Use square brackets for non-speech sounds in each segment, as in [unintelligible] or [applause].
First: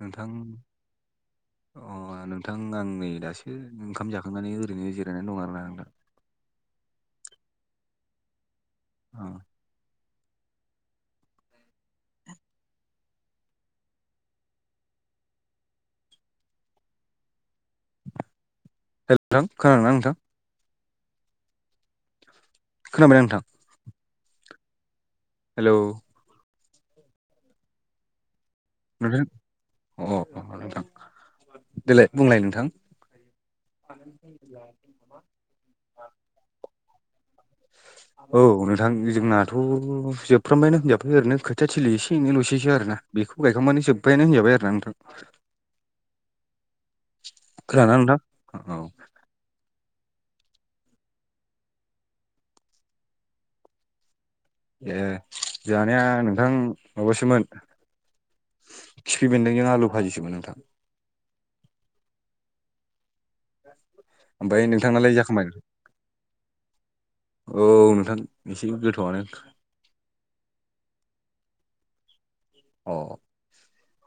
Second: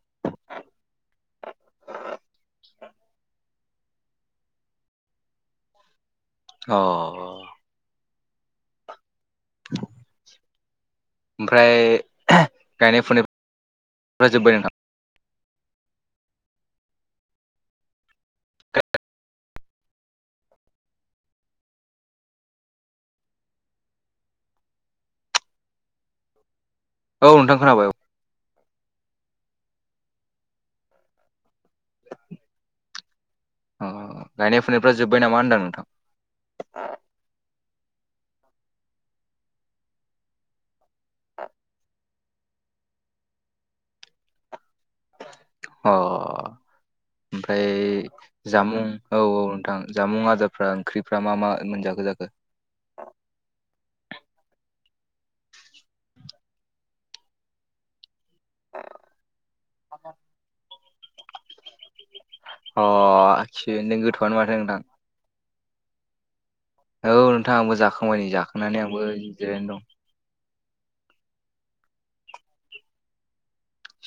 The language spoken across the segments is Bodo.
नोंथां अ नों नोंथां आं नै दासो ओंखाम जाखांनानै ओरैनो जिरायनानै दं आरोना आों दा अ औ ओमफ्राय गायनाय फुनाय जोबबाय न थां हेलौ नोंथां खोनादों ना नोंथां? खोनाबाय नोंथां हेलौ औ नोंथां खोनाबाय औ नथां अ अ नोंथां देलाय बुंलाय नोंथां अ गायनाय फुनायफ्रा जोब्बाय नामा होन्दों नोंथां [inaudible] औ नोंथां जोंनाथ' जोबफ्रामबायानो होनजाबै ओरैनो खोथिा थिलि एसे एैल'ससो आरोना बेखौ गायखांबानो जोब्बायानो होनजाबाय आरो ना नोंथां अ ओमफ्राय खोनादोंना नोंथां जामुं औ औ नोंथां जामुं आदारफ्रा ओंख्रिफ्रा मा मा मोनजाखो जाखो ए जानाया नोंथां माबासोमोन खिफि बेन्दोंजों आलु भाजिसोमोन नोंथां अ [unintelligible] ओमफ्राय नोंथां नोंथाङालाय जाखांबाय औ नोंथां आंबो नोंथां जाखांबाय नै एसे जाखांनानै आंबो गोथौआनो ज जिरायनो दं अ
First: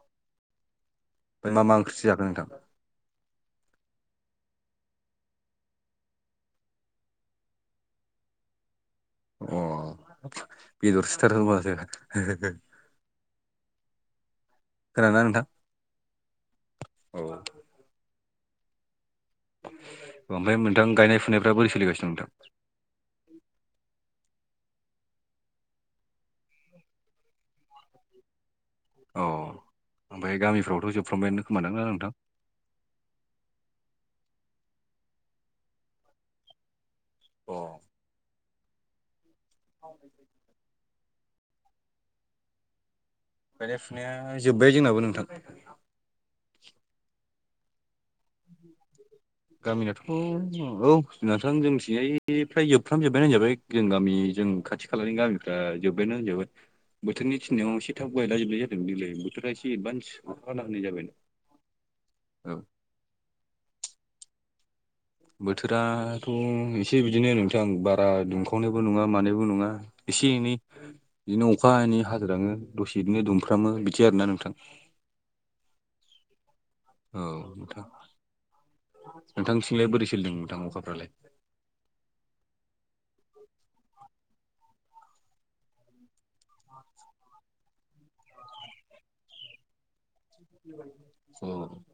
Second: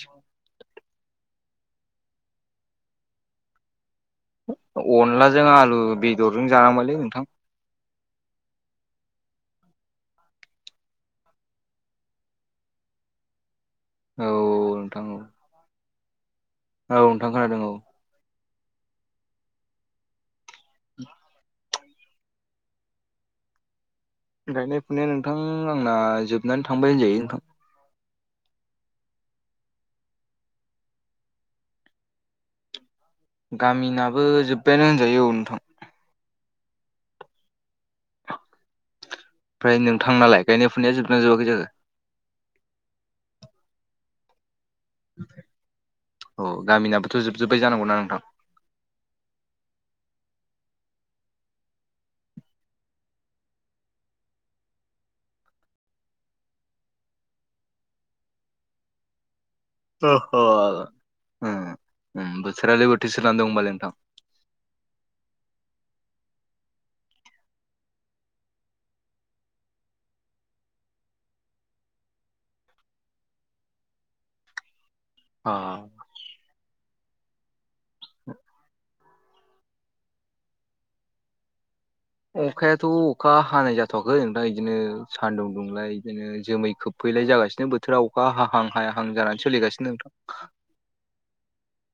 सम मा मा ओंख्रि जो जाखो नोंथां? अनलाजों आलु बेदरजों जानांबायलै नोंथां अ बेदर सिथारहोबासै औ नोंथां औ औ नोंथां खोनादों औ ओमफ्राय नोंथां गनायुनायफ्रा बोरै सोलिगासिनो नोंथां? गायनाय फुनाया नोंथां आंना जोबनानै थांबाय होनजायो नोंथां अ ओमफ्राय गामिफ्रावथ' जोबफ्रांबाय खोमादोंना नोंथां गामिनाबो जोब्बायानो होनजायो औ नोंथां अ ओमफ्राय नोंथांनालाय गायनाय फुनाया जोबबाय ना जोबाखै जाखो गायनाय फुनाया जोब्बाय जोंनाबो नोंथां औ गामिनाबोथ' जोबजोब्बाय जानांगौना नोंथां गामिनिथ' औ जथां जोंथिंजाय फ्राय जोबफ्राम जोबबायनाजाबाय जों गामि जों खाथि खालानि गामिफ्रा जोब्बायानो होनजोबबाय बोथोरनि थिनायाव एसे थाब गायलाजोबलाय जादों देलाय बोथोरा एसे बान्स म होनाय जाबायना औ [unintelligible] थटिसोन दं होनबाल नोंथां बोथोराथ' एसे बिदिनो नोंथां बारा दुंखावनायबो नङा मानायबो नङा एसे एनै [unintelligible] हाग्राङो दसेनो दुमफ्रामो बिदि आरोना नोंथां अ औ नोंथां [inaudible] नोंथांनिथिंजाय बोरै सोलिदों नोंथां अखाफ्रालाय अखायाथ' अखा हानाय जाथ'वाखै नों दा बिदिनो सानदुं दुंलाय बिदिनो जोमै खोब फैलाय जागासिनो बोथोरा अखा हाहां हायाहां जानानै सोलिगासिनो नोंथां [inaudible]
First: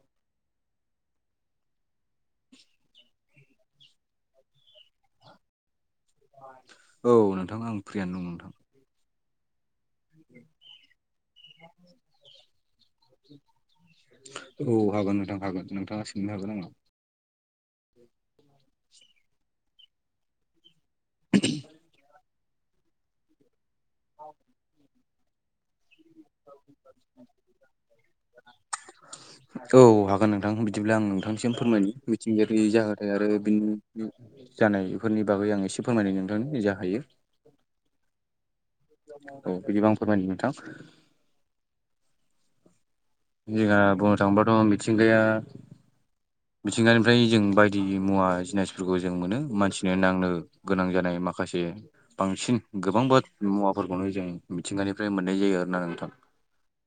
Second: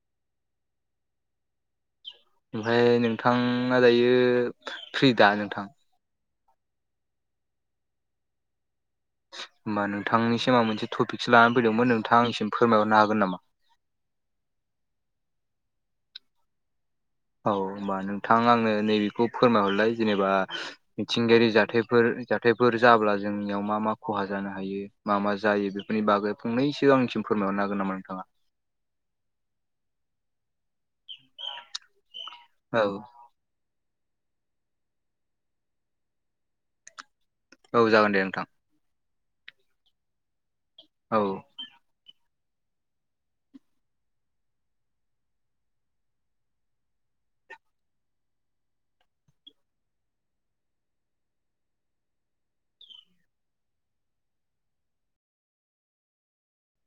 ओमफ्राय नोंथाङा दायो फ्रि दा नोंथां औ नोंथां आं फ्रियान दं नोंथां होमबा नोंथांनिसिम आं मोनसे टपिकसो लानानै फैदोंमोन नोंथाङा आंनिसिम फोरमायहरनो हागोन नामा औ हागोन नोंथां हागोन नोंथाङा सोंनो हागोन आंनाव औ होमबा नोंथां आंनो नैबेखौ फोरमायहरलाय जेनेबा मिथिंगायारि जाथायफोर जाथायफोर जाब्ला जोंनियाव मा मा खहा जानो हायो मा मा जायो बेफोरनि बागै फंनैसो आंंनिसिम फोरमायहरनो हागोन नामा नोंथाङा औ हागोन नोंथां बिदिब्ला आं नोंथांनिसिम फोरमायनो मिथिंगायारि औ जाहोथाय आरो बिनि जानाय बेफोरनि बागै आं एसे फोरमायनाय नोंथांनि जा हायो औ जागोन दे नोंथां औ बिदिबां फोरमायदों नोंथां औ जोंहा बुंनो थाङोबाथ' मिथिंगाया मिथिंगानिफ्राय जों बायदि मुवा जिनिसफोरखौ जों मोनो मानसिनो नांनो गोनां जानाय माखासे बांसिन गोबांबा मुवाफोरखौनो जों मिथिंगानिफ्राय मोननाय जायो आरोना नोंथां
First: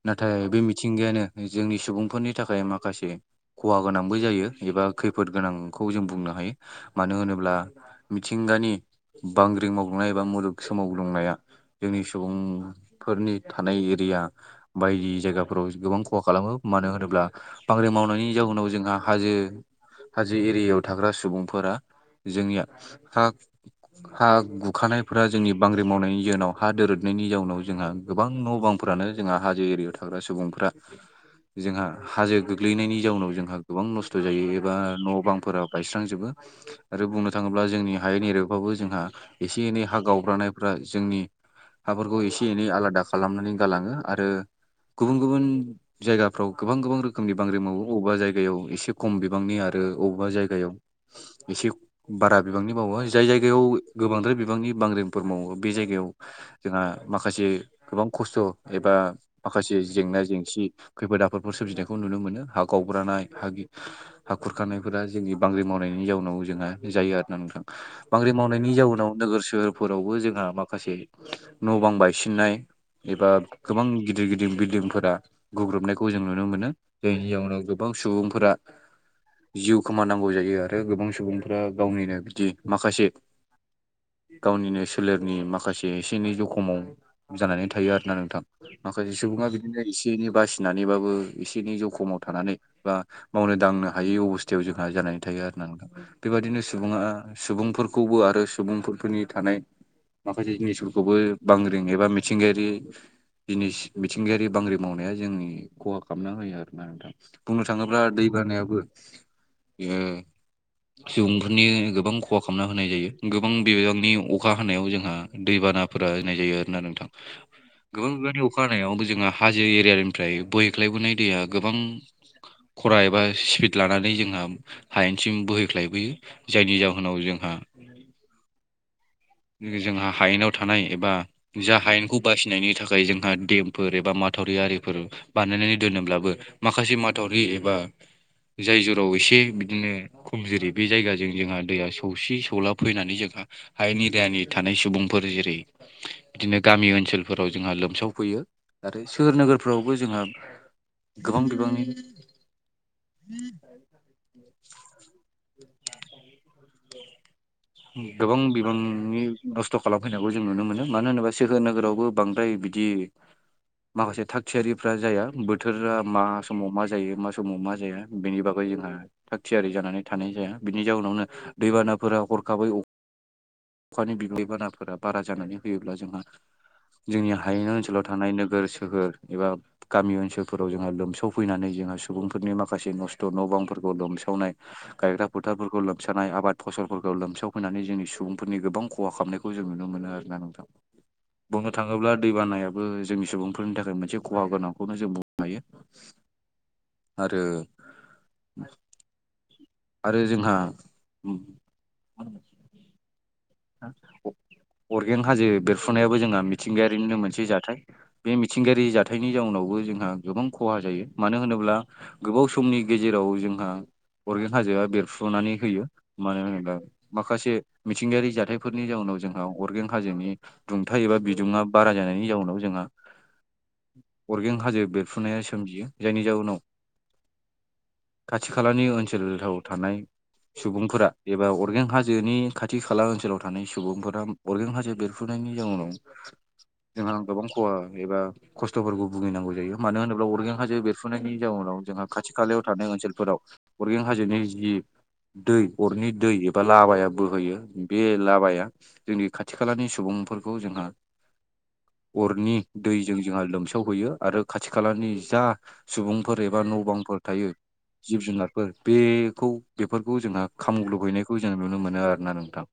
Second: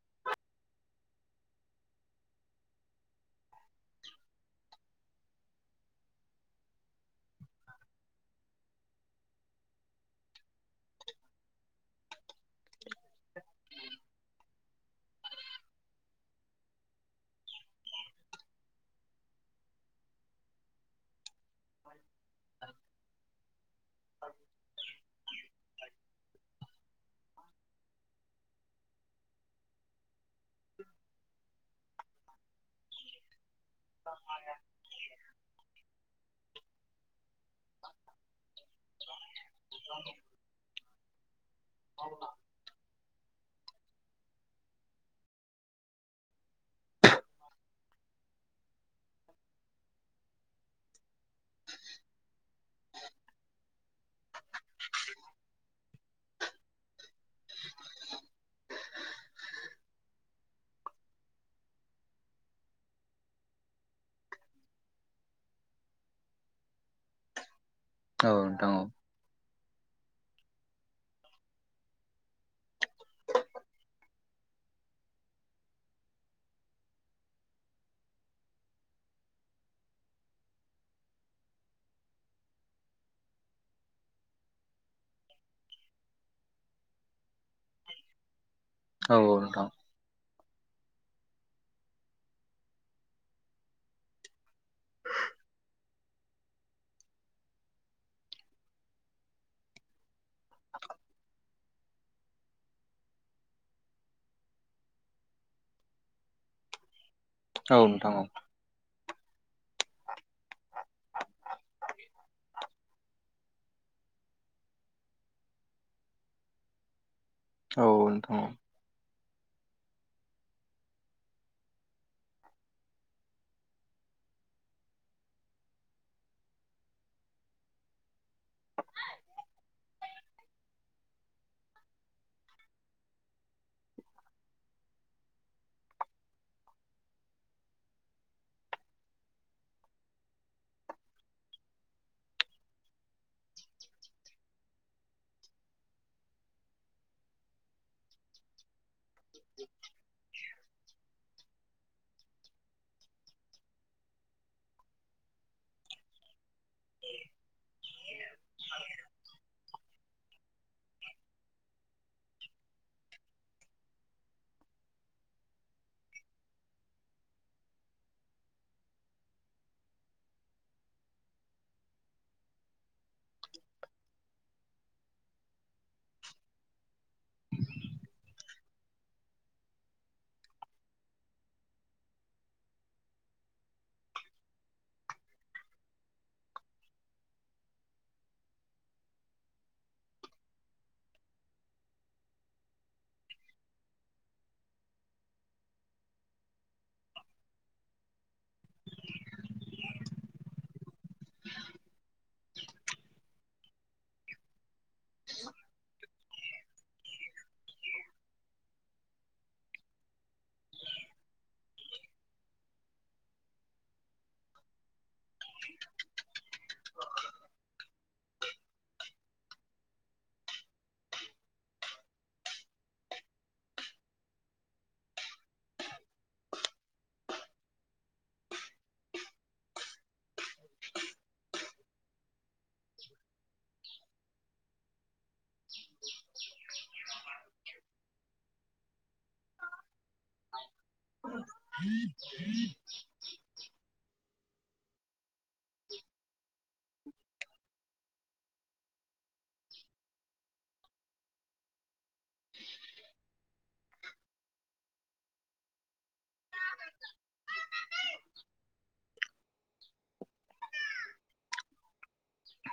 नाथाय बे मिथिंगायानो जोंनि सुबुंफोरनि थाखाय माखासे खहा गोनांबो जायो एबा खैफोद गोनांखौ जों बुंनो हायो मानो होनोब्ला मिथिंगानि बांग्रिं मावग्लुंनाय एबा मुलुग सोमावग्लुंनाया जोंनि सुबुंफोरनि थानाय एरिया बायदि जायगाफोराव गोबां खहा खालामो मानो होनोब्ला बांग्रिं मावनायनि जाउनाव जोंहा हाजो हाजो एरियायाव थाग्रा सुबुं फोरा जोंनिया हा हा गुखानाय फोरा जोंनि बांग्रिं मावनायनि जउनाव हा दोरदनायनि जाउनाव जोंहा गोबां न' बांफ्रानो जोंहा हाजो एरि थायो सुबुंफोरा जोंहा हाजो गोग्लैनायनि जाउनाव जोंहा गोबां नस्थ' खस्थ' जायो एबा न' बांफोरा बायस लांजोबो आरो बुंनो थाङोब्ला जोंनि हायेन एरिबाबो जोंहा एसे एनै हा गावब्रानाय जोंनि हाफोरखौ एसे एनै आलादा खालामनानै गालाङो आरो गुबुन गुबुन जायगाफ्राव गोबां गोबां रोखोमनि बांग्रिं मावो अबेबा जायगायाव एसे खम बिबांनि आरो अबेबा जायगायाव एसे बारा बिबांनि बावो जाय जायगायाव गोबांद्राय बिबांनि बांग्रिंफोर मावो बे जायगायाव जोंहा माखासे गोबां खस्थ' एबा माखासे जेंना जेंसि खैफोद आफोदफोर सोरोमजिनायखौ नुनो मोनो हा गावब्रानाय हा हाखुर खानायफोरा जोंनि बांग्रि मावनायनि जाउनाव जोंहा जायो आरो ना नथां बांग्रि औ नोंथां मावनायनि औ जाउनाव नोगोर सोहोरफोरावबो जोंहा माखासे न' बां बायसिननाय एबा गोबां गिदिर गिदिर बिल्डिंफोरा गुग्रुबनायखौ जों नुनो मोनो जायनि जाउनाव गोबां सुबुंफोरा जिउ खोमानांगौ जायो आरो गोबां सुबुंफोरा गावनिनो बिदि माखासे गावनिनो सोलेरनि माखासे एसे एनै जखमाव जानानै थायो आरोना नोंथां माखासे औ सुबुङा नोंथां बिदिनो एसे एनै बासिनानैबाबो एसे एनै जखमाव थानानै बा मावनो दांनो हायै अबस्थायाव जोंहा जानानै थायो आरोना नोंथां बेबादिनो सुबुङा सुबुंफोरखौबो आरो सुबुंफोरफोरनि थानाय माखासे जिनिसफोरखौबो बांग्रिं एबा मिथिंगायारि जिनिस मिथिंगायारि बांग्रिं मावनाया जोंनि खहा खालामना होयो आरोना नोंथां बुंनो औ थाङोब्ला नोंथां औ दै बानायाबो ए सुबुंफोरनि गोबां खहा खालामना होनाय जायो गोबां बिबांनि अखा हायाव जोंहा दैबानाफोरा होननाय जायो आरो ना नोंथां औ गोबां नोंथां बिबांनि औ अखा हानायावबो जोंहा हाजो एरियानिफ्राय बोहैख्लायबोनाय दैया गोबां खरा एबा स्पिड लानानै जोंहा हायेनसिम बोहैख्लायबोयो जायनि जाहोनाव जोंहा जोंहा हायेनाव थानाय एबा जा हायेनखौ बासिनायनि थाखाय जोंहा देमफोर एबा माथावरि आरिफोर बानायनानै दोनोब्लाबो माखासे माथावरि एबा जाय जेराव एसे बिदिनो खमजुरि बे जायगाजों जोंहा दैया सौसि सौला फैनानै जोंहा हायनि एसियानि थानाय सुबुंफोरा जेरै बिदिनो गामि ओनसोलफोराव जोंहा लोमसावफैयो आरो सोहोर नोगोरफ्रावबो जोंहा गोबां बिबांनि गोबां बिबांनि नस्थ' खालामफैनायखौ जों नुनो मोनो मानो होनोबा सोहोर नोगोरावबो बांद्राय बिदि माखासे थाग थियारिफ्रा जाया बोथोरा मा समाव मा जायो मा समाव मा जाया बेनि बागै जोंहा थाग थियारि जानानै थानाय जाया बिनि जाउनावनो दैबानाफोराव हरखाबै अखानि बिबांफोरा बारा जानानै होयोब्ला जोंहा जोंनि हायेन ओनसोलाव थानाय नोगोर सोहोर एबा गामि ओनसोलफोराव जोंहा लोमसावफैनानै जोंहा सुबुंफोरनि माखासे नस्थ' न' बांफोरखौ लोमसावनाय गायग्रा फोथारफोरखौ लोमसानाय आबाद फसलफोरखौ आव लोमसाव फैनानै जोंनि सुबुंफोरनि गोबां खहा खालामनायखौ जों नुनो मोनो आरोना नोंथां बुंनो थाङोब्ला दै बानायाबो जोंनि सुबुंफोरनि थाखाय मोनसे खहा गोनांखौनो जों बुंनो हायो [inaudible] आरो आरो जोंहा [inaudible] अरगें हाजो बेरफुनायाबो जोंहा मिथिंगायारिनिनो मोनसे जाथाय बे मिथिंगायारि जाथायनि जाउनावबो जोंहा गोबां खहा जायो मानो होनोब्ला गोबाव समनि गेजेराव जोंहा अरगें हाजोआ बेरफ्रु नानै होयो मानो होनोब्ला माखासे मिथिंगायारि जा हाथायफोरनि जाउनाव जोंहा अरगें हाजोनि दुंथाय एबा बिदुङा बारा जानायनि जाउनाव जोंहा अरगें हाजो बेरफुनाया सोमजियो जायनि जाउनाव खाथि खालानि ओनसोलाव थानाय सुबुंफोरा एबा अरगें हाजोनि खाथि खाला ओनसोलाव थानाय सुबुंफोरा अरगें हाजो बेरफुनायनि जाउनाव जोंहा गोबां खहा एबा खस्थ'फोरखौ भुगिनांगौ जायो मानो होनोब्ला अरगें हाजो बेर फुनायनि जाउनाव जोंहा खाथि खालायाव थानाय ओनसोलफोराव अरगें हाजोनि जि दै अरनि दै एबा लाबाया बोहैयो बे लाबाया जोंनि खाथि खालानि सुबुंफोरखौ जोंहा अरनि दैजों जोंहा लोमसावहैयो आरो खाथि खालानि जा सुबुंफोर एबा न' बांफोर थायो जिब जुनारफोर बेखौ बेफोरखौ जोंहा खामब्लं हैनायखौ जोंङो नुनो मोनो आरोना नोंथां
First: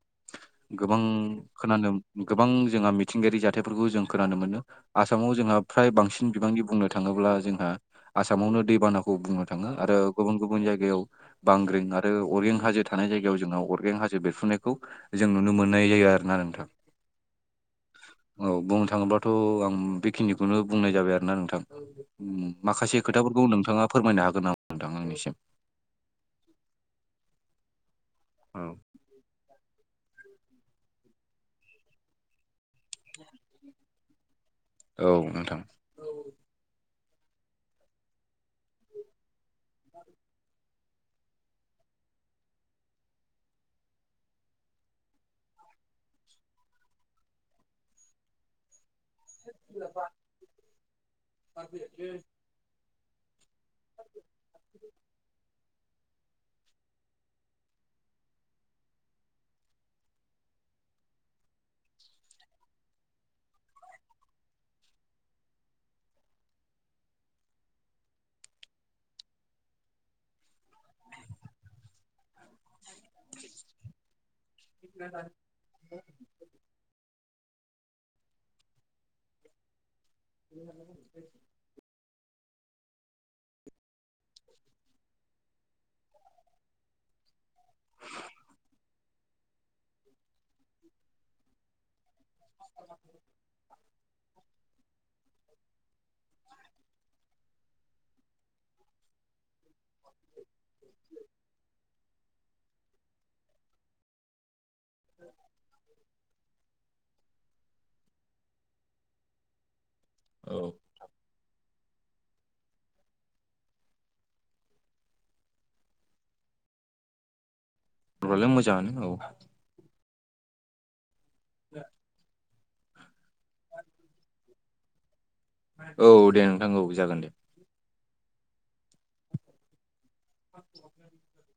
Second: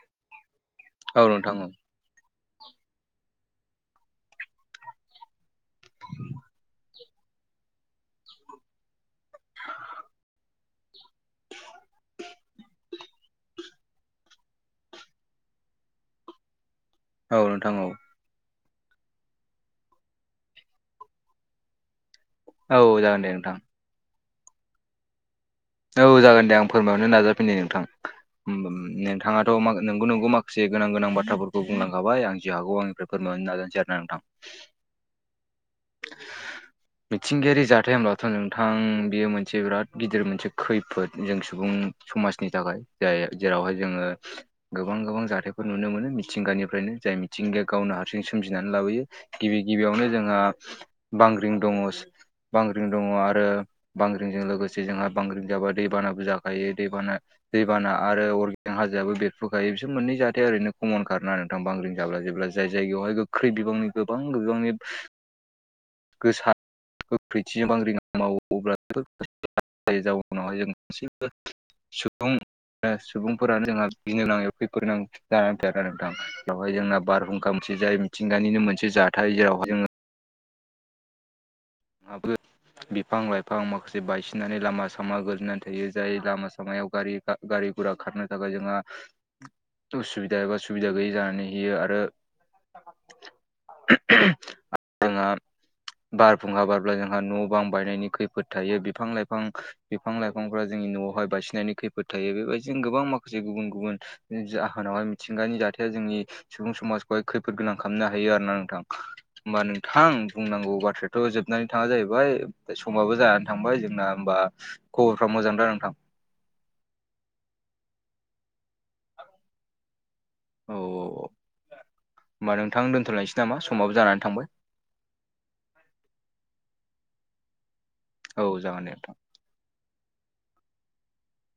गोबां औ नोंथां औ खोनानो गोबां जोंहा मिथिंगायारि जाथायफोरखौ जों खोनानो मोनो आसामाव जोंहा फ्राय बांसिन बिबांनि बुंनो थाङोब्ला जोंहा आसामावनो दैबानाखौ बुंनो थाङो आरो गुबुन गुबुन जायगायाव बांग्रिं आरो अरगें हाजो थानाय जायगायाव जोङो अरगें हाजो बेरफ्रुनायखौ जों नुनो मोननाय जायो आरोना नोंथां। औ नोंथां औ। औ बुंनो थाङोब्लाथ' आं बेखिनिखौनो बुंनाय जाबाय आरोना नोंथां। उम औ औ माखासे जागोन दे खोथाफोरखौ नोंथां नोंथाङा फोरमायनो हागोन नामा नोंथां आंनिसिम? औ जागोन दे आं फोरमाय हरनो नाजाफिन्नि नोंथां [unintelligible] नों थाङाथ' मा नोंगौ नोंगौ माखासे गां गोनां बाथ्राफोरखौ बुंलांखाबाय आं जि हागौ आंनिफ्राय फोरमाय हरनो नाजानसै आरोना नोंथां। [inaudible] औ नोंथां। मिथिंगायारि जाथाय होनब्लाथ' नोंथां बेयो मोनसे बिराद गिदिर मोनसे खैफोद जों सुबुं समाजनि थाखाय जाय जेरावहाय जोङो गोबां गोबां जाथायफोर नुनो मोनो मिथिंगानिफ्रायनो जाय मिथिंगाया गावनो हारसिं सोमजिनानै लाबोयो। गिबि गिबियावनो जोंहा बांग्रिं दङस। बांग्रिं दङ आरो बांग्रिंजों लोगोसे जोंहा बांग्रिं जाबा दैबानाबो जाखायो। दैबाना दैबाना आरो अर्गें हाजोआबो बेरफ्रुखायो बिसोर मोननै जाथाया ओरैनो कमन खा आरना नों थां बांग्रिं जाब्ला जेब्ला जाय जायगायावहाय गोख्रै बिबांनि गोबां बिबांनि गोसा गोख्रैथिजों बांग्रि मावोब्ला बो जाउनावहाय जों गासैबो सुबुं सुबुंफोरानो जोंहा गिनो गोनां एबा खैफोद गोनां जाना [unintelligible] नोंथां बेवहाय जोंना बारहुंखा मोनसे जाय मिथिंगानिनो मोनसे जाथाय जेरावाय जोङो [inaudible] आबो बिफां लाइफां माखासे बायसिननानै लामा सामा गोजोनानै थायो जाय लामा सामायाव गारि गा गारि गुरा खारनो थाखाय जोंहा उसुबिदा एबा सुबिदा गैयै जानानै होयो आरो [unintelligible] आं आर फुंहा बारब्ला जोंहा न' बां बायनायनि खैफोद थायो बिफां लाइफां बिफां लाइफांफ्रा जोंनि न'आवहाय बायसिननायनि खैफोद थायो बेबायदिजों गोबां माखासे गुबुन गुबुन जाहोनावहाय मिथिंगानि जाथाया जोंनि सुबुं समाजखौहाय खैफोद गोनां खामनो हायो आरो ना नोंथां। होमबा नोंथां औ बुंनांगौ बाथ्रा होबनानै थाङा जाहैबाय ओमफ्राय समाबो जानानै थांबाय जोंना। होमबा खबरफ्रा मोजां दा नोंथां? ब्रलाय मोजाङानो औ। औ औ औ। होमबा नोंथां दोनथ'लायसै नामा? समाबो जानानै थांबाय। औ दे नोंथां औ जागोन दे। औ जागोन दे नोंथां। [inaudible]